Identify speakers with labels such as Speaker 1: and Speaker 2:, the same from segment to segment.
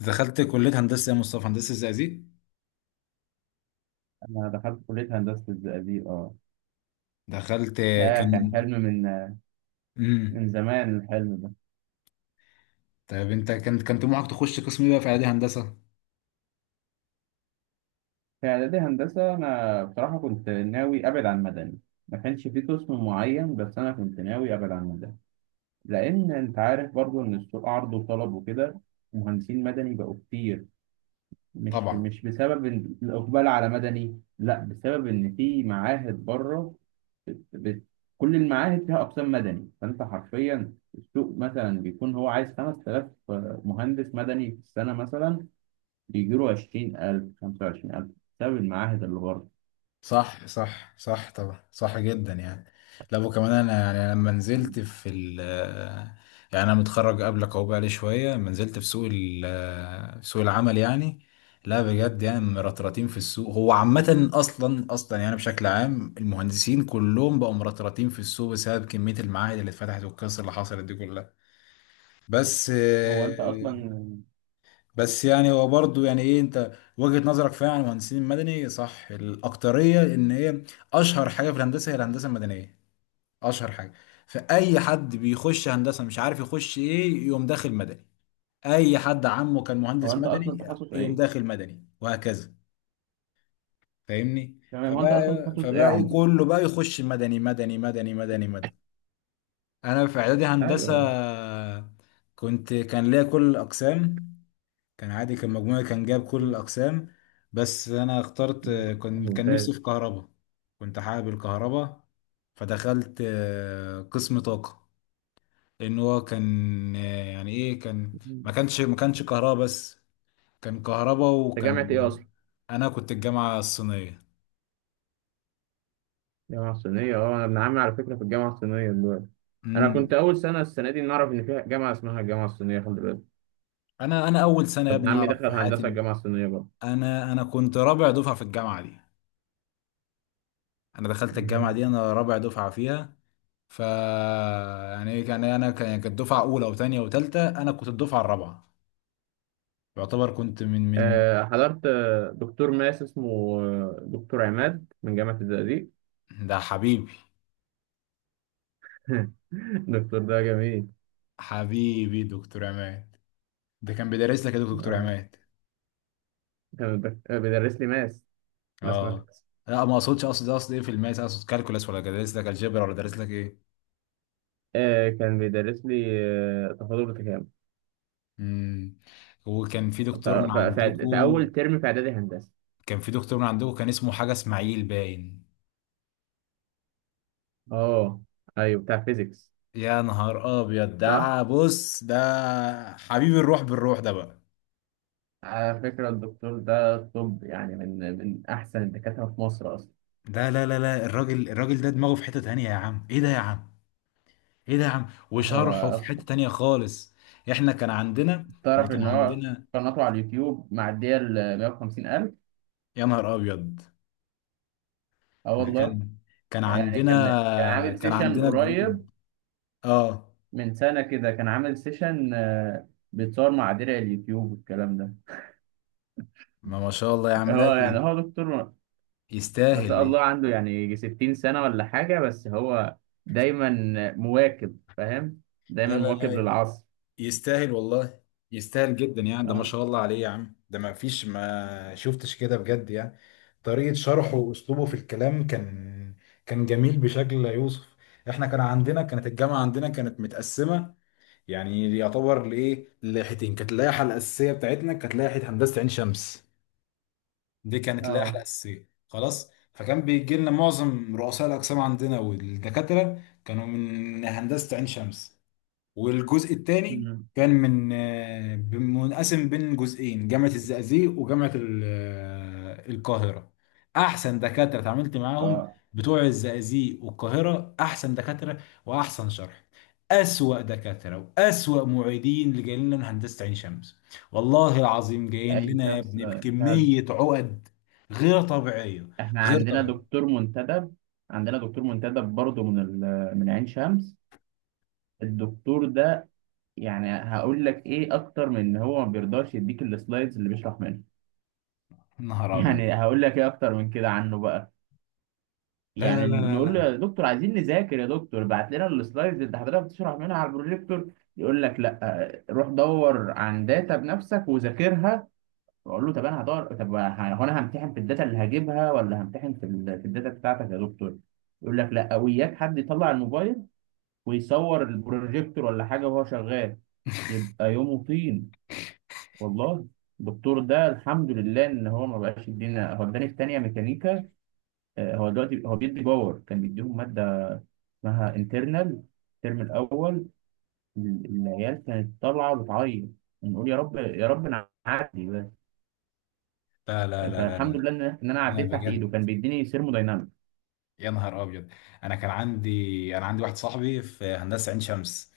Speaker 1: دخلت كلية هندسة يا مصطفى، هندسة زقازيق.
Speaker 2: أنا دخلت كلية هندسة الزقازيق. أه
Speaker 1: دخلت.
Speaker 2: آه
Speaker 1: كان.
Speaker 2: كان حلم من
Speaker 1: امم
Speaker 2: زمان، الحلم ده
Speaker 1: طيب انت كان طموحك تخش قسم ايه بقى في اعدادي هندسة؟
Speaker 2: في إعدادي هندسة. أنا بصراحة كنت ناوي أبعد عن مدني، ما كانش في قسم معين، بس أنا كنت ناوي أبعد عن مدني. لأن أنت عارف برضو إن السوق عرض وطلب وكده، مهندسين مدني بقوا كتير. مش
Speaker 1: طبعا،
Speaker 2: مش بسبب إن الإقبال على مدني، لا، بسبب إن في معاهد بره. بت... بت... كل المعاهد فيها أقسام مدني، فأنت حرفيا السوق مثلا بيكون هو عايز 5000 مهندس مدني في السنة مثلا، بيجيله 20000، 25000، بسبب المعاهد اللي بره.
Speaker 1: صح صح صح، طبعا صح جدا يعني. لا وكمان انا، يعني لما نزلت في يعني انا متخرج قبلك اهو، بقالي شويه لما نزلت في سوق العمل يعني. لا بجد يعني مرطرطين في السوق، هو عامه اصلا يعني بشكل عام المهندسين كلهم بقوا مرطرطين في السوق، بسبب كميه المعاهد اللي اتفتحت والقصه اللي حصلت دي كلها. بس
Speaker 2: هو أنت أصلا
Speaker 1: بس يعني هو برضه يعني ايه، انت وجهة نظرك فعلا عن المهندسين المدني، صح الاكترية ان هي اشهر حاجة في الهندسة هي الهندسة المدنية، اشهر حاجة. فاي حد بيخش هندسة مش عارف يخش ايه يقوم داخل مدني، اي حد عمه كان
Speaker 2: هو
Speaker 1: مهندس
Speaker 2: أنت
Speaker 1: مدني
Speaker 2: أصلا تخصص
Speaker 1: يقوم
Speaker 2: إيه؟
Speaker 1: داخل مدني، وهكذا. فاهمني؟
Speaker 2: تمام، هو أنت
Speaker 1: فبقى
Speaker 2: أصلا تخصص إيه يا
Speaker 1: فبقى ايه
Speaker 2: عمر؟
Speaker 1: كله بقى يخش مدني مدني مدني مدني مدني. انا في اعدادي هندسة
Speaker 2: أيوه.
Speaker 1: كنت، ليا كل الاقسام، كان عادي كان مجموعي كان جاب كل
Speaker 2: مم.
Speaker 1: الأقسام. بس أنا اخترت،
Speaker 2: مم.
Speaker 1: كان نفسي في
Speaker 2: ممتاز.
Speaker 1: كهرباء، كنت حابب الكهرباء. فدخلت قسم طاقة، لأن هو كان يعني إيه كان،
Speaker 2: مم.
Speaker 1: ما كانش كهرباء بس، كان كهرباء
Speaker 2: أنت جامعة
Speaker 1: وكان.
Speaker 2: إيه أصلا؟
Speaker 1: أنا كنت الجامعة الصينية.
Speaker 2: جامعة صينية، أه. أنا ابن عمي على فكرة في الجامعة الصينية دلوقتي. أنا كنت
Speaker 1: امم
Speaker 2: أول سنة، السنة دي، نعرف إن فيها جامعة اسمها الجامعة الصينية، خلي بالك.
Speaker 1: أنا أول سنة يا
Speaker 2: ابن
Speaker 1: ابني
Speaker 2: عمي
Speaker 1: أعرف
Speaker 2: دخل
Speaker 1: في حياتي
Speaker 2: هندسة
Speaker 1: إن،
Speaker 2: الجامعة الصينية.
Speaker 1: أنا كنت رابع دفعة في الجامعة دي، أنا دخلت الجامعة دي
Speaker 2: برضه
Speaker 1: أنا رابع دفعة فيها. ف يعني ايه كان، يعني انا كانت دفعه اولى وثانيه وثالثه، انا كنت الدفعه الرابعه، يعتبر كنت من
Speaker 2: حضرت دكتور ماس اسمه دكتور عماد من جامعة الزقازيق.
Speaker 1: ده حبيبي،
Speaker 2: الدكتور ده جميل.
Speaker 1: حبيبي دكتور عماد. ده كان بيدرس لك يا دكتور
Speaker 2: اه،
Speaker 1: عماد؟
Speaker 2: كان بيدر- آه، بيدرس لي ماس، ماس
Speaker 1: اه.
Speaker 2: ماثكس.
Speaker 1: لا ما اقصدش، اقصد ايه في الماس، اقصد كالكولاس ولا درس لك الجبر ولا درس لك ايه؟
Speaker 2: كان بيدرس لي تفاضل وتكامل
Speaker 1: امم وكان في دكتور من
Speaker 2: في
Speaker 1: عندكم،
Speaker 2: أول ترم في إعدادي هندسة.
Speaker 1: كان في دكتور من عندكم كان اسمه حاجه اسماعيل باين.
Speaker 2: اه، أيوه، بتاع فيزيكس.
Speaker 1: يا نهار ابيض،
Speaker 2: صح؟
Speaker 1: ده بص، ده حبيب الروح بالروح ده بقى.
Speaker 2: على فكرة الدكتور ده، طب يعني، من أحسن الدكاترة في مصر أصلا.
Speaker 1: لا لا لا لا، الراجل ده دماغه في حتة تانية يا عم، ايه ده يا عم، ايه ده يا عم،
Speaker 2: هو
Speaker 1: وشرحه في
Speaker 2: أصلا
Speaker 1: حتة تانية خالص. احنا
Speaker 2: تعرف
Speaker 1: كان
Speaker 2: إن هو
Speaker 1: عندنا.
Speaker 2: قناته على اليوتيوب معدية ال 150 ألف.
Speaker 1: يا نهار ابيض،
Speaker 2: اه
Speaker 1: احنا
Speaker 2: والله.
Speaker 1: كان،
Speaker 2: يعني كان عامل
Speaker 1: كان
Speaker 2: سيشن
Speaker 1: عندنا جو...
Speaker 2: قريب،
Speaker 1: اه.
Speaker 2: من سنة كده، كان عامل سيشن، بيتصور مع درع اليوتيوب والكلام ده.
Speaker 1: ما ما شاء الله يا عم، لا
Speaker 2: هو يعني، هو دكتور ما
Speaker 1: يستاهل
Speaker 2: شاء
Speaker 1: ليه؟
Speaker 2: الله، عنده يعني يجي 60 سنة ولا حاجة، بس هو دايما مواكب، فاهم، دايما
Speaker 1: لا لا
Speaker 2: مواكب
Speaker 1: لا،
Speaker 2: للعصر.
Speaker 1: يستاهل والله، يستاهل جدا يعني، ده ما
Speaker 2: اه.
Speaker 1: شاء الله عليه يا عم، ده ما فيش ما شفتش كده بجد يعني. طريقة شرحه واسلوبه في الكلام كان، كان جميل بشكل لا يوصف. احنا كان عندنا كانت الجامعة عندنا كانت متقسمة، يعني يعتبر لايه، لائحتين. كانت اللائحة الأساسية بتاعتنا كانت لائحة هندسة عين شمس، دي كانت اللائحة
Speaker 2: اه.
Speaker 1: الأساسية خلاص. فكان بيجي لنا معظم رؤساء الأقسام عندنا والدكاترة كانوا من هندسة عين شمس. والجزء الثاني
Speaker 2: مم.
Speaker 1: كان من منقسم بين جزئين، جامعة الزقازيق وجامعة القاهرة. أحسن دكاترة اتعاملت معاهم
Speaker 2: اه.
Speaker 1: بتوع الزقازيق والقاهرة، أحسن دكاترة وأحسن شرح. أسوأ دكاترة وأسوأ معيدين اللي جايين لنا من هندسة عين شمس، والله العظيم جايين
Speaker 2: اي
Speaker 1: لنا يا
Speaker 2: شخص
Speaker 1: ابني
Speaker 2: فعلا.
Speaker 1: بكمية عقد غير طبيعية،
Speaker 2: احنا
Speaker 1: غير
Speaker 2: عندنا
Speaker 1: طبيعية.
Speaker 2: دكتور منتدب، عندنا دكتور منتدب برضه من من عين شمس. الدكتور ده، يعني هقول لك ايه اكتر من ان هو ما بيرضاش يديك السلايدز اللي بيشرح منها.
Speaker 1: نهار أبيض.
Speaker 2: يعني هقول لك ايه اكتر من كده عنه بقى.
Speaker 1: لا لا
Speaker 2: يعني
Speaker 1: لا
Speaker 2: نقول له يا
Speaker 1: لا
Speaker 2: دكتور، عايزين نذاكر يا دكتور، بعت لنا السلايدز اللي حضرتك بتشرح منها على البروجيكتور، يقول لك لا، روح دور عن داتا بنفسك وذاكرها. واقول له طب انا هدور، طب هو انا همتحن في الداتا اللي هجيبها، ولا همتحن في في الداتا بتاعتك يا دكتور؟ يقول لك لا. وياك حد يطلع الموبايل ويصور البروجيكتور ولا حاجه وهو شغال، يبقى يومه طين، والله. الدكتور ده الحمد لله ان هو ما بقاش يدينا، هو اداني في تانية ميكانيكا. هو دلوقتي هو بيدي باور، كان بيديهم ماده اسمها انترنال الترم الاول. ال- العيال كانت طالعه بتعيط، نقول يا رب يا رب نعدي بس.
Speaker 1: لا لا لا لا لا
Speaker 2: فالحمد
Speaker 1: لا،
Speaker 2: لله ان انا
Speaker 1: لا
Speaker 2: عديت تحت ايده،
Speaker 1: بجد.
Speaker 2: كان بيديني ثيرموداينامك.
Speaker 1: يا نهار ابيض، انا كان عندي، انا عندي واحد صاحبي في هندسه عين شمس،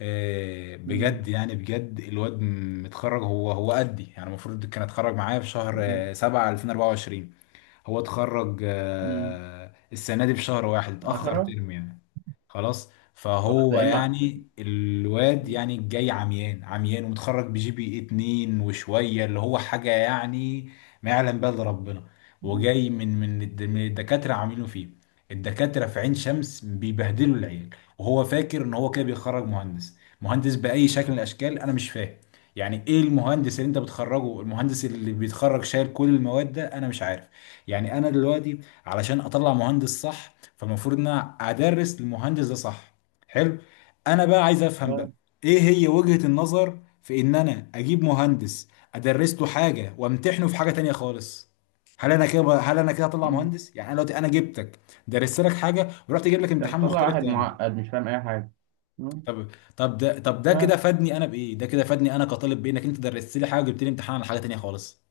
Speaker 2: مم.
Speaker 1: بجد يعني بجد، الواد متخرج هو، هو قدي يعني، المفروض كان اتخرج معايا في شهر
Speaker 2: مم.
Speaker 1: 7 2024، هو اتخرج
Speaker 2: مم.
Speaker 1: السنه دي بشهر واحد، اتاخر
Speaker 2: 10.
Speaker 1: ترم يعني. خلاص،
Speaker 2: اه،
Speaker 1: فهو
Speaker 2: تلاقي ما.
Speaker 1: يعني الواد يعني جاي عميان عميان، ومتخرج بجي بي اتنين وشوية، اللي هو حاجة يعني ما يعلم بها الا ربنا.
Speaker 2: مم.
Speaker 1: وجاي من من الدكاترة عاملينه فيه، الدكاترة في عين شمس بيبهدلوا العيال. وهو فاكر ان هو كده بيخرج مهندس، مهندس بأي شكل من الاشكال؟ انا مش فاهم يعني ايه المهندس اللي انت بتخرجه، المهندس اللي بيتخرج شايل كل المواد ده؟ انا مش عارف. يعني انا دلوقتي علشان اطلع مهندس صح، فالمفروض ان انا ادرس للمهندس ده صح، حلو. انا بقى عايز افهم بقى،
Speaker 2: آه،
Speaker 1: ايه هي وجهة النظر في ان انا اجيب مهندس ادرس له حاجه وامتحنه في حاجه تانية خالص؟ هل انا كده هطلع
Speaker 2: مم.
Speaker 1: مهندس؟ يعني انا دلوقتي، انا جبتك درست لك حاجه ورحت اجيب لك
Speaker 2: ده
Speaker 1: امتحان
Speaker 2: بتطلع
Speaker 1: مختلف
Speaker 2: واحد
Speaker 1: تاني.
Speaker 2: معقد مش فاهم اي حاجه.
Speaker 1: طب طب طب ده كده
Speaker 2: آه،
Speaker 1: فادني انا بايه؟ ده كده فادني انا كطالب بانك انت درست لي حاجه وجبت لي امتحان على حاجه تانية خالص؟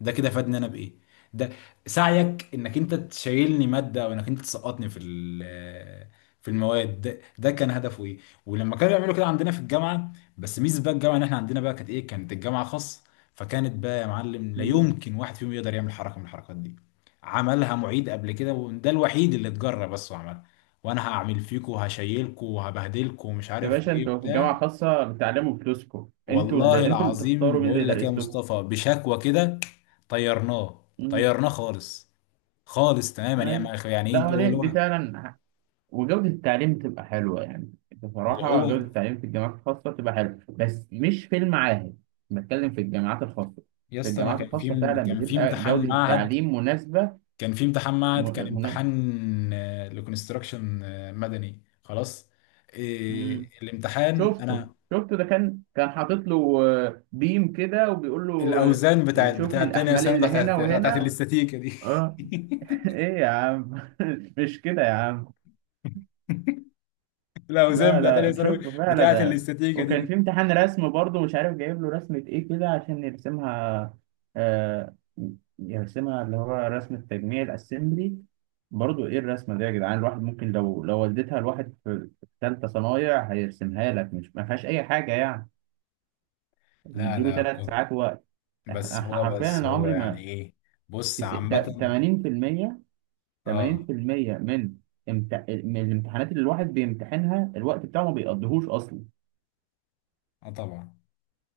Speaker 1: ده كده فادني انا بايه؟ ده سعيك انك انت تشيلني ماده، او انك انت تسقطني في في المواد ده، ده كان هدفه ايه؟ ولما كانوا يعملوا كده عندنا في الجامعه، بس ميزه بقى الجامعه ان احنا عندنا بقى كانت ايه، كانت الجامعه خاص. فكانت بقى يا معلم لا
Speaker 2: ف-
Speaker 1: يمكن واحد فيهم يقدر يعمل حركه من الحركات دي. عملها معيد قبل كده، وده الوحيد اللي اتجرى بس وعملها، وانا هعمل فيكم وهشيلكم وهبهدلكم ومش
Speaker 2: يا
Speaker 1: عارف
Speaker 2: باشا،
Speaker 1: ايه
Speaker 2: انتوا في
Speaker 1: بتاع.
Speaker 2: جامعة خاصة، بتعلموا بفلوسكم، انتوا
Speaker 1: والله
Speaker 2: اللي، انتوا اللي
Speaker 1: العظيم
Speaker 2: بتختاروا مين اللي
Speaker 1: بقول لك يا
Speaker 2: يدرس لكم.
Speaker 1: مصطفى، بشكوى كده طيرناه،
Speaker 2: امم.
Speaker 1: طيرناه خالص، خالص تماما يعني.
Speaker 2: ايوه.
Speaker 1: يعني ايه
Speaker 2: لا
Speaker 1: انت،
Speaker 2: هو
Speaker 1: هو
Speaker 2: دي،
Speaker 1: اللي
Speaker 2: دي
Speaker 1: هو
Speaker 2: فعلا ح-، وجودة التعليم تبقى حلوة يعني.
Speaker 1: اللي
Speaker 2: بصراحة
Speaker 1: هو.
Speaker 2: جودة التعليم في الجامعات الخاصة تبقى حلوة، بس مش في المعاهد. بتكلم في الجامعات الخاصة.
Speaker 1: يا
Speaker 2: في
Speaker 1: اسطى، انا
Speaker 2: الجامعات
Speaker 1: كان
Speaker 2: الخاصة
Speaker 1: في،
Speaker 2: فعلا
Speaker 1: كان في
Speaker 2: بتبقى
Speaker 1: امتحان
Speaker 2: جودة
Speaker 1: معهد،
Speaker 2: التعليم مناسبة.
Speaker 1: كان في امتحان معهد
Speaker 2: م...
Speaker 1: كان
Speaker 2: من...
Speaker 1: امتحان لكونستراكشن مدني خلاص. إيه
Speaker 2: مم.
Speaker 1: الامتحان؟
Speaker 2: شفته،
Speaker 1: انا
Speaker 2: شفته ده كان، كان حاطط له بيم كده وبيقول له
Speaker 1: الاوزان بتاعت
Speaker 2: شوف لي
Speaker 1: بتاعت تانية
Speaker 2: الأحمال
Speaker 1: ثانوي
Speaker 2: اللي هنا
Speaker 1: بتاعت
Speaker 2: وهنا.
Speaker 1: الاستاتيكا دي.
Speaker 2: ايه يا عم، مش كده يا عم.
Speaker 1: الاوزان
Speaker 2: لا
Speaker 1: بتاعت تانية
Speaker 2: لا،
Speaker 1: ثانوي،
Speaker 2: شوف
Speaker 1: بتاعت
Speaker 2: فعلا آه.
Speaker 1: الاستاتيكا
Speaker 2: وكان في
Speaker 1: دي.
Speaker 2: امتحان رسم برضه مش عارف جايب له رسمة ايه كده عشان يرسمها. آه، يرسمها اللي هو رسم التجميع، الاسمبلي. برضه ايه الرسمة دي يا جدعان، الواحد ممكن لو، لو وديتها لواحد في، في ثالثة صنايع هيرسمها لك، مش ما فيهاش اي حاجة يعني.
Speaker 1: لا
Speaker 2: ومديله
Speaker 1: لا
Speaker 2: ثلاث
Speaker 1: كنت،
Speaker 2: ساعات وقت.
Speaker 1: بس هو،
Speaker 2: حرفيا
Speaker 1: بس
Speaker 2: انا
Speaker 1: هو
Speaker 2: عمري
Speaker 1: يعني
Speaker 2: ما
Speaker 1: ايه، بص
Speaker 2: تس- تا-
Speaker 1: عامة.
Speaker 2: 80%
Speaker 1: اه،
Speaker 2: 80% من من الامتحانات اللي الواحد بيمتحنها الوقت بتاعه ما بيقضيهوش اصلا.
Speaker 1: اه طبعا.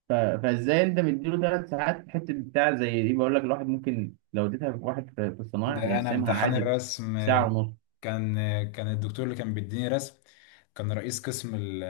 Speaker 2: فازاي انت مديله ثلاث ساعات في الحته بتاع زي دي؟ بقول لك الواحد ممكن لو اديتها لواحد في، في الصنايع،
Speaker 1: ده انا
Speaker 2: هيقسمها
Speaker 1: امتحان
Speaker 2: عادي في
Speaker 1: الرسم
Speaker 2: ساعه ونص.
Speaker 1: كان، كان الدكتور اللي كان بيديني رسم كان رئيس قسم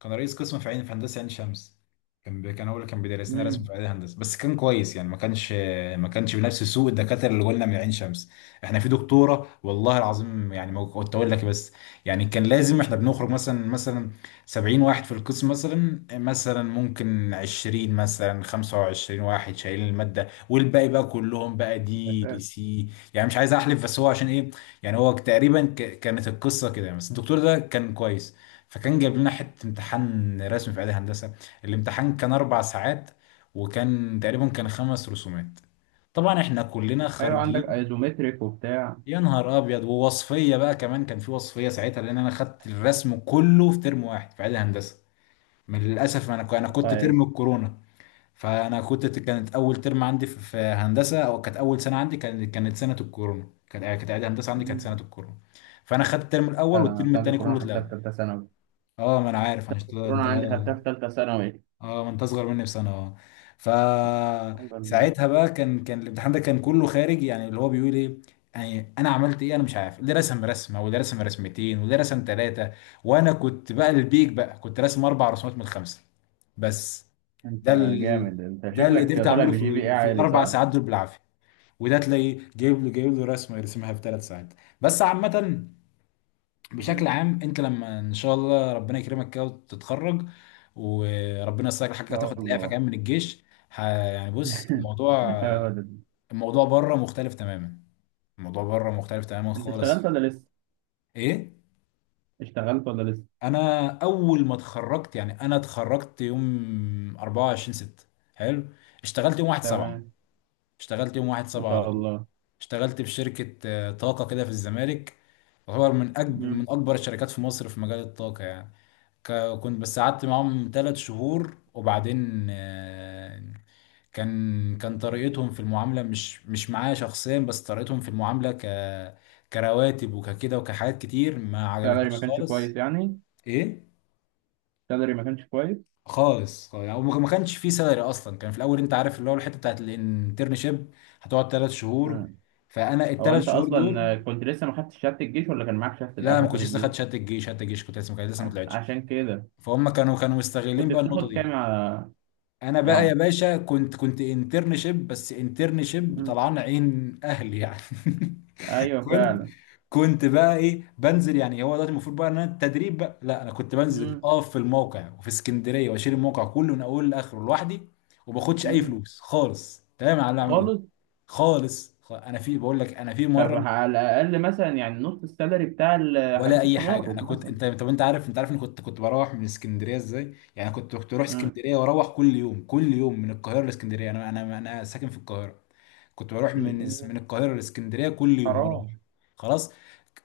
Speaker 1: كان رئيس قسم في عين، في هندسه عين شمس. كان هو اللي كان بيدرس لنا رسم
Speaker 2: امم.
Speaker 1: في عين هندسه، بس كان كويس يعني، ما كانش بنفس سوء الدكاتره اللي قلنا من عين شمس. احنا في دكتوره والله العظيم يعني ما كنت اقول لك بس، يعني كان لازم احنا بنخرج مثلا 70 واحد في القسم، مثلا ممكن 20 مثلا 25 واحد شايلين الماده، والباقي بقى كلهم بقى دي لي سي. يعني مش عايز احلف بس هو عشان ايه، يعني هو تقريبا كانت القصه كده يعني. بس الدكتور ده كان كويس، فكان جايب لنا حته امتحان رسم في اعدادي هندسه، الامتحان كان اربع ساعات، وكان تقريبا كان خمس رسومات، طبعا احنا كلنا
Speaker 2: ايوه، عندك
Speaker 1: خارجين.
Speaker 2: ايزومتريك وبتاع.
Speaker 1: يا نهار ابيض، ووصفيه بقى كمان، كان في وصفيه ساعتها، لان انا خدت الرسم كله في ترم واحد في اعدادي هندسه، من للاسف انا، كنت
Speaker 2: طيب.
Speaker 1: ترم الكورونا. فانا كنت، كانت اول ترم عندي في في هندسه، او كانت اول سنه عندي كانت، كانت سنه الكورونا، كانت، كانت اعدادي هندسه عندي كانت
Speaker 2: مم.
Speaker 1: سنه الكورونا. فانا خدت الترم الاول
Speaker 2: انا
Speaker 1: والترم
Speaker 2: سنه
Speaker 1: الثاني كله
Speaker 2: الكورونا خدتها
Speaker 1: اتلغى.
Speaker 2: في ثالثه ثانوي.
Speaker 1: اه، ما انا عارف
Speaker 2: سنه
Speaker 1: انت،
Speaker 2: الكورونا
Speaker 1: انت.
Speaker 2: عندي خدتها في ثالثه ثانوي.
Speaker 1: اه ما انت اصغر مني بسنه، اه.
Speaker 2: الحمد لله.
Speaker 1: فساعتها بقى كان، كان الامتحان ده كان كله خارج، يعني اللي هو بيقول ايه، يعني انا عملت ايه، انا مش عارف، اللي رسم رسمه، واللي رسم رسمتين، واللي رسم ثلاثه، وانا كنت بقى البيك بقى، كنت راسم اربع رسومات من الخمسه بس.
Speaker 2: انت
Speaker 1: ده ال...
Speaker 2: جامد، انت
Speaker 1: ده اللي
Speaker 2: شكلك
Speaker 1: قدرت
Speaker 2: طالع
Speaker 1: اعمله في
Speaker 2: بجي بي اي
Speaker 1: في
Speaker 2: عالي، صح؟
Speaker 1: الاربع
Speaker 2: ان
Speaker 1: ساعات دول بالعافيه، وده تلاقيه جايب له، جايب له رسمه يرسمها في ثلاث ساعات بس. عامه، بشكل
Speaker 2: مم.
Speaker 1: عام، انت لما ان شاء الله ربنا يكرمك كده وتتخرج، وربنا يسهل حاجه
Speaker 2: ان شاء
Speaker 1: تاخد الاعفاء
Speaker 2: الله.
Speaker 1: كمان من الجيش، يعني بص الموضوع، الموضوع بره مختلف تماما، الموضوع بره مختلف تماما
Speaker 2: انت اشتغلت
Speaker 1: خالص.
Speaker 2: ولا لسه؟
Speaker 1: ايه؟
Speaker 2: اشتغلت ولا لسه؟
Speaker 1: انا اول ما اتخرجت يعني، انا اتخرجت يوم 24 6، حلو، اشتغلت يوم 1 7،
Speaker 2: تمام.
Speaker 1: اشتغلت يوم 1
Speaker 2: ما
Speaker 1: 7 على
Speaker 2: شاء
Speaker 1: طول.
Speaker 2: الله.
Speaker 1: اشتغلت في شركه طاقه كده في الزمالك، تعتبر من اكبر، من
Speaker 2: امم.
Speaker 1: اكبر الشركات في مصر في مجال الطاقه يعني. ك- كنت بس قعدت معاهم ثلاث شهور وبعدين كان، طريقتهم في المعاملة، مش معايا شخصيا، بس طريقتهم في المعاملة ك، كرواتب وككده وكحاجات كتير ما
Speaker 2: سالري ما
Speaker 1: عجبتنيش
Speaker 2: كانش
Speaker 1: خالص.
Speaker 2: كويس يعني؟
Speaker 1: ايه؟
Speaker 2: سالري ما كانش كويس.
Speaker 1: خالص خالص. يعني ما كانش في سالري اصلا. كان في الاول انت عارف اللي هو الحته بتاعت الانترنشيب، هتقعد ثلاث شهور.
Speaker 2: آه.
Speaker 1: فانا
Speaker 2: هو
Speaker 1: الثلاث
Speaker 2: انت
Speaker 1: شهور دول،
Speaker 2: اصلا كنت لسه ما خدتش شهاده الجيش ولا كان معاك شهاده
Speaker 1: لا
Speaker 2: الاخر
Speaker 1: ما كنتش
Speaker 2: بتاعت
Speaker 1: لسه
Speaker 2: الجيش؟
Speaker 1: خدت شهاده الجيش، شهاده الجيش كنت لسه ما كانت لسه ما طلعتش.
Speaker 2: عشان كده.
Speaker 1: فهم كانوا، كانوا مستغلين
Speaker 2: كنت
Speaker 1: بقى النقطه
Speaker 2: بتاخد كام
Speaker 1: دي.
Speaker 2: يا،
Speaker 1: انا
Speaker 2: يا
Speaker 1: بقى يا
Speaker 2: عمر؟
Speaker 1: باشا كنت، كنت انترنشيب، بس انترنشيب
Speaker 2: مم.
Speaker 1: طلعان عين اهلي يعني.
Speaker 2: ايوه،
Speaker 1: كنت،
Speaker 2: فعلا.
Speaker 1: كنت بقى ايه، بنزل يعني، هو دلوقتي المفروض بقى ان انا التدريب بقى، لا انا كنت بنزل
Speaker 2: مم.
Speaker 1: اقف في الموقع وفي اسكندريه، واشيل الموقع كله من اوله لاخره لوحدي، وما باخدش اي
Speaker 2: مم.
Speaker 1: فلوس خالص تمام على اللي اعمله ده،
Speaker 2: خالص.
Speaker 1: خالص. انا في، بقول لك انا في
Speaker 2: طب
Speaker 1: مره،
Speaker 2: على الاقل مثلا يعني نص السالري بتاع ال-،
Speaker 1: ولا
Speaker 2: حديث
Speaker 1: اي حاجه. انا
Speaker 2: التغرب
Speaker 1: كنت،
Speaker 2: مثلا.
Speaker 1: انت طب انت عارف، انت عارف اني كنت، كنت بروح من اسكندريه ازاي يعني، كنت، كنت اروح
Speaker 2: مم.
Speaker 1: اسكندريه، واروح كل يوم كل يوم من القاهره لاسكندريه، انا، انا ساكن في القاهره. كنت بروح من من القاهره لاسكندريه كل يوم، مروح
Speaker 2: حرام.
Speaker 1: خلاص.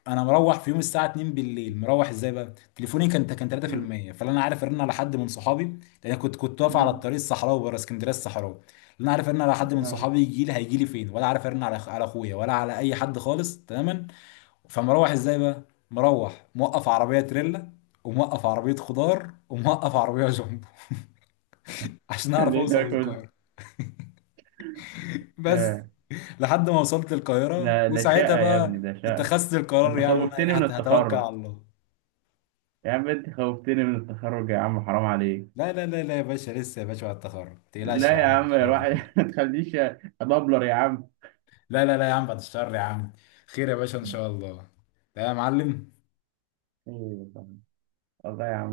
Speaker 1: انا مروح في يوم الساعه 2 بالليل، مروح ازاي بقى؟ تليفوني كان، كان
Speaker 2: مم.
Speaker 1: 3%، فلا انا عارف ارن على حد من صحابي، لان أنا كنت، كنت واقف على
Speaker 2: مم.
Speaker 1: الطريق الصحراوي بره اسكندريه الصحراوي. لا انا عارف ارن على حد من
Speaker 2: آه.
Speaker 1: صحابي يجي لي، هيجي لي فين، ولا عارف ارن على على اخويا، ولا على اي حد خالص تماما. فمروح ازاي بقى؟ مروح موقف عربيه تريلا، وموقف عربيه خضار، وموقف عربيه جنبو عشان اعرف
Speaker 2: ليه ده
Speaker 1: اوصل
Speaker 2: كله؟
Speaker 1: للقاهره بس، لحد ما وصلت القاهرة،
Speaker 2: ده ده
Speaker 1: وساعتها
Speaker 2: شقة يا ابني،
Speaker 1: بقى
Speaker 2: ده شقة.
Speaker 1: اتخذت
Speaker 2: ده
Speaker 1: القرار
Speaker 2: انت
Speaker 1: يعني. انا إيه،
Speaker 2: خوفتني من
Speaker 1: هتوكل
Speaker 2: التخرج،
Speaker 1: على الله.
Speaker 2: يا عم انت خوفتني من التخرج يا عم، حرام عليك.
Speaker 1: لا لا لا لا يا باشا، لسه يا باشا، بعد التخرج ما تقلقش يا
Speaker 2: لا يا
Speaker 1: عم، ان
Speaker 2: عم
Speaker 1: شاء الله
Speaker 2: الواحد،
Speaker 1: خير.
Speaker 2: ما تخليش ادبلر يا عم.
Speaker 1: لا لا لا يا عم بعد الشهر يا عم، خير يا باشا ان شاء الله. لا يا معلم.
Speaker 2: أيوة طبعاً. والله يا عم.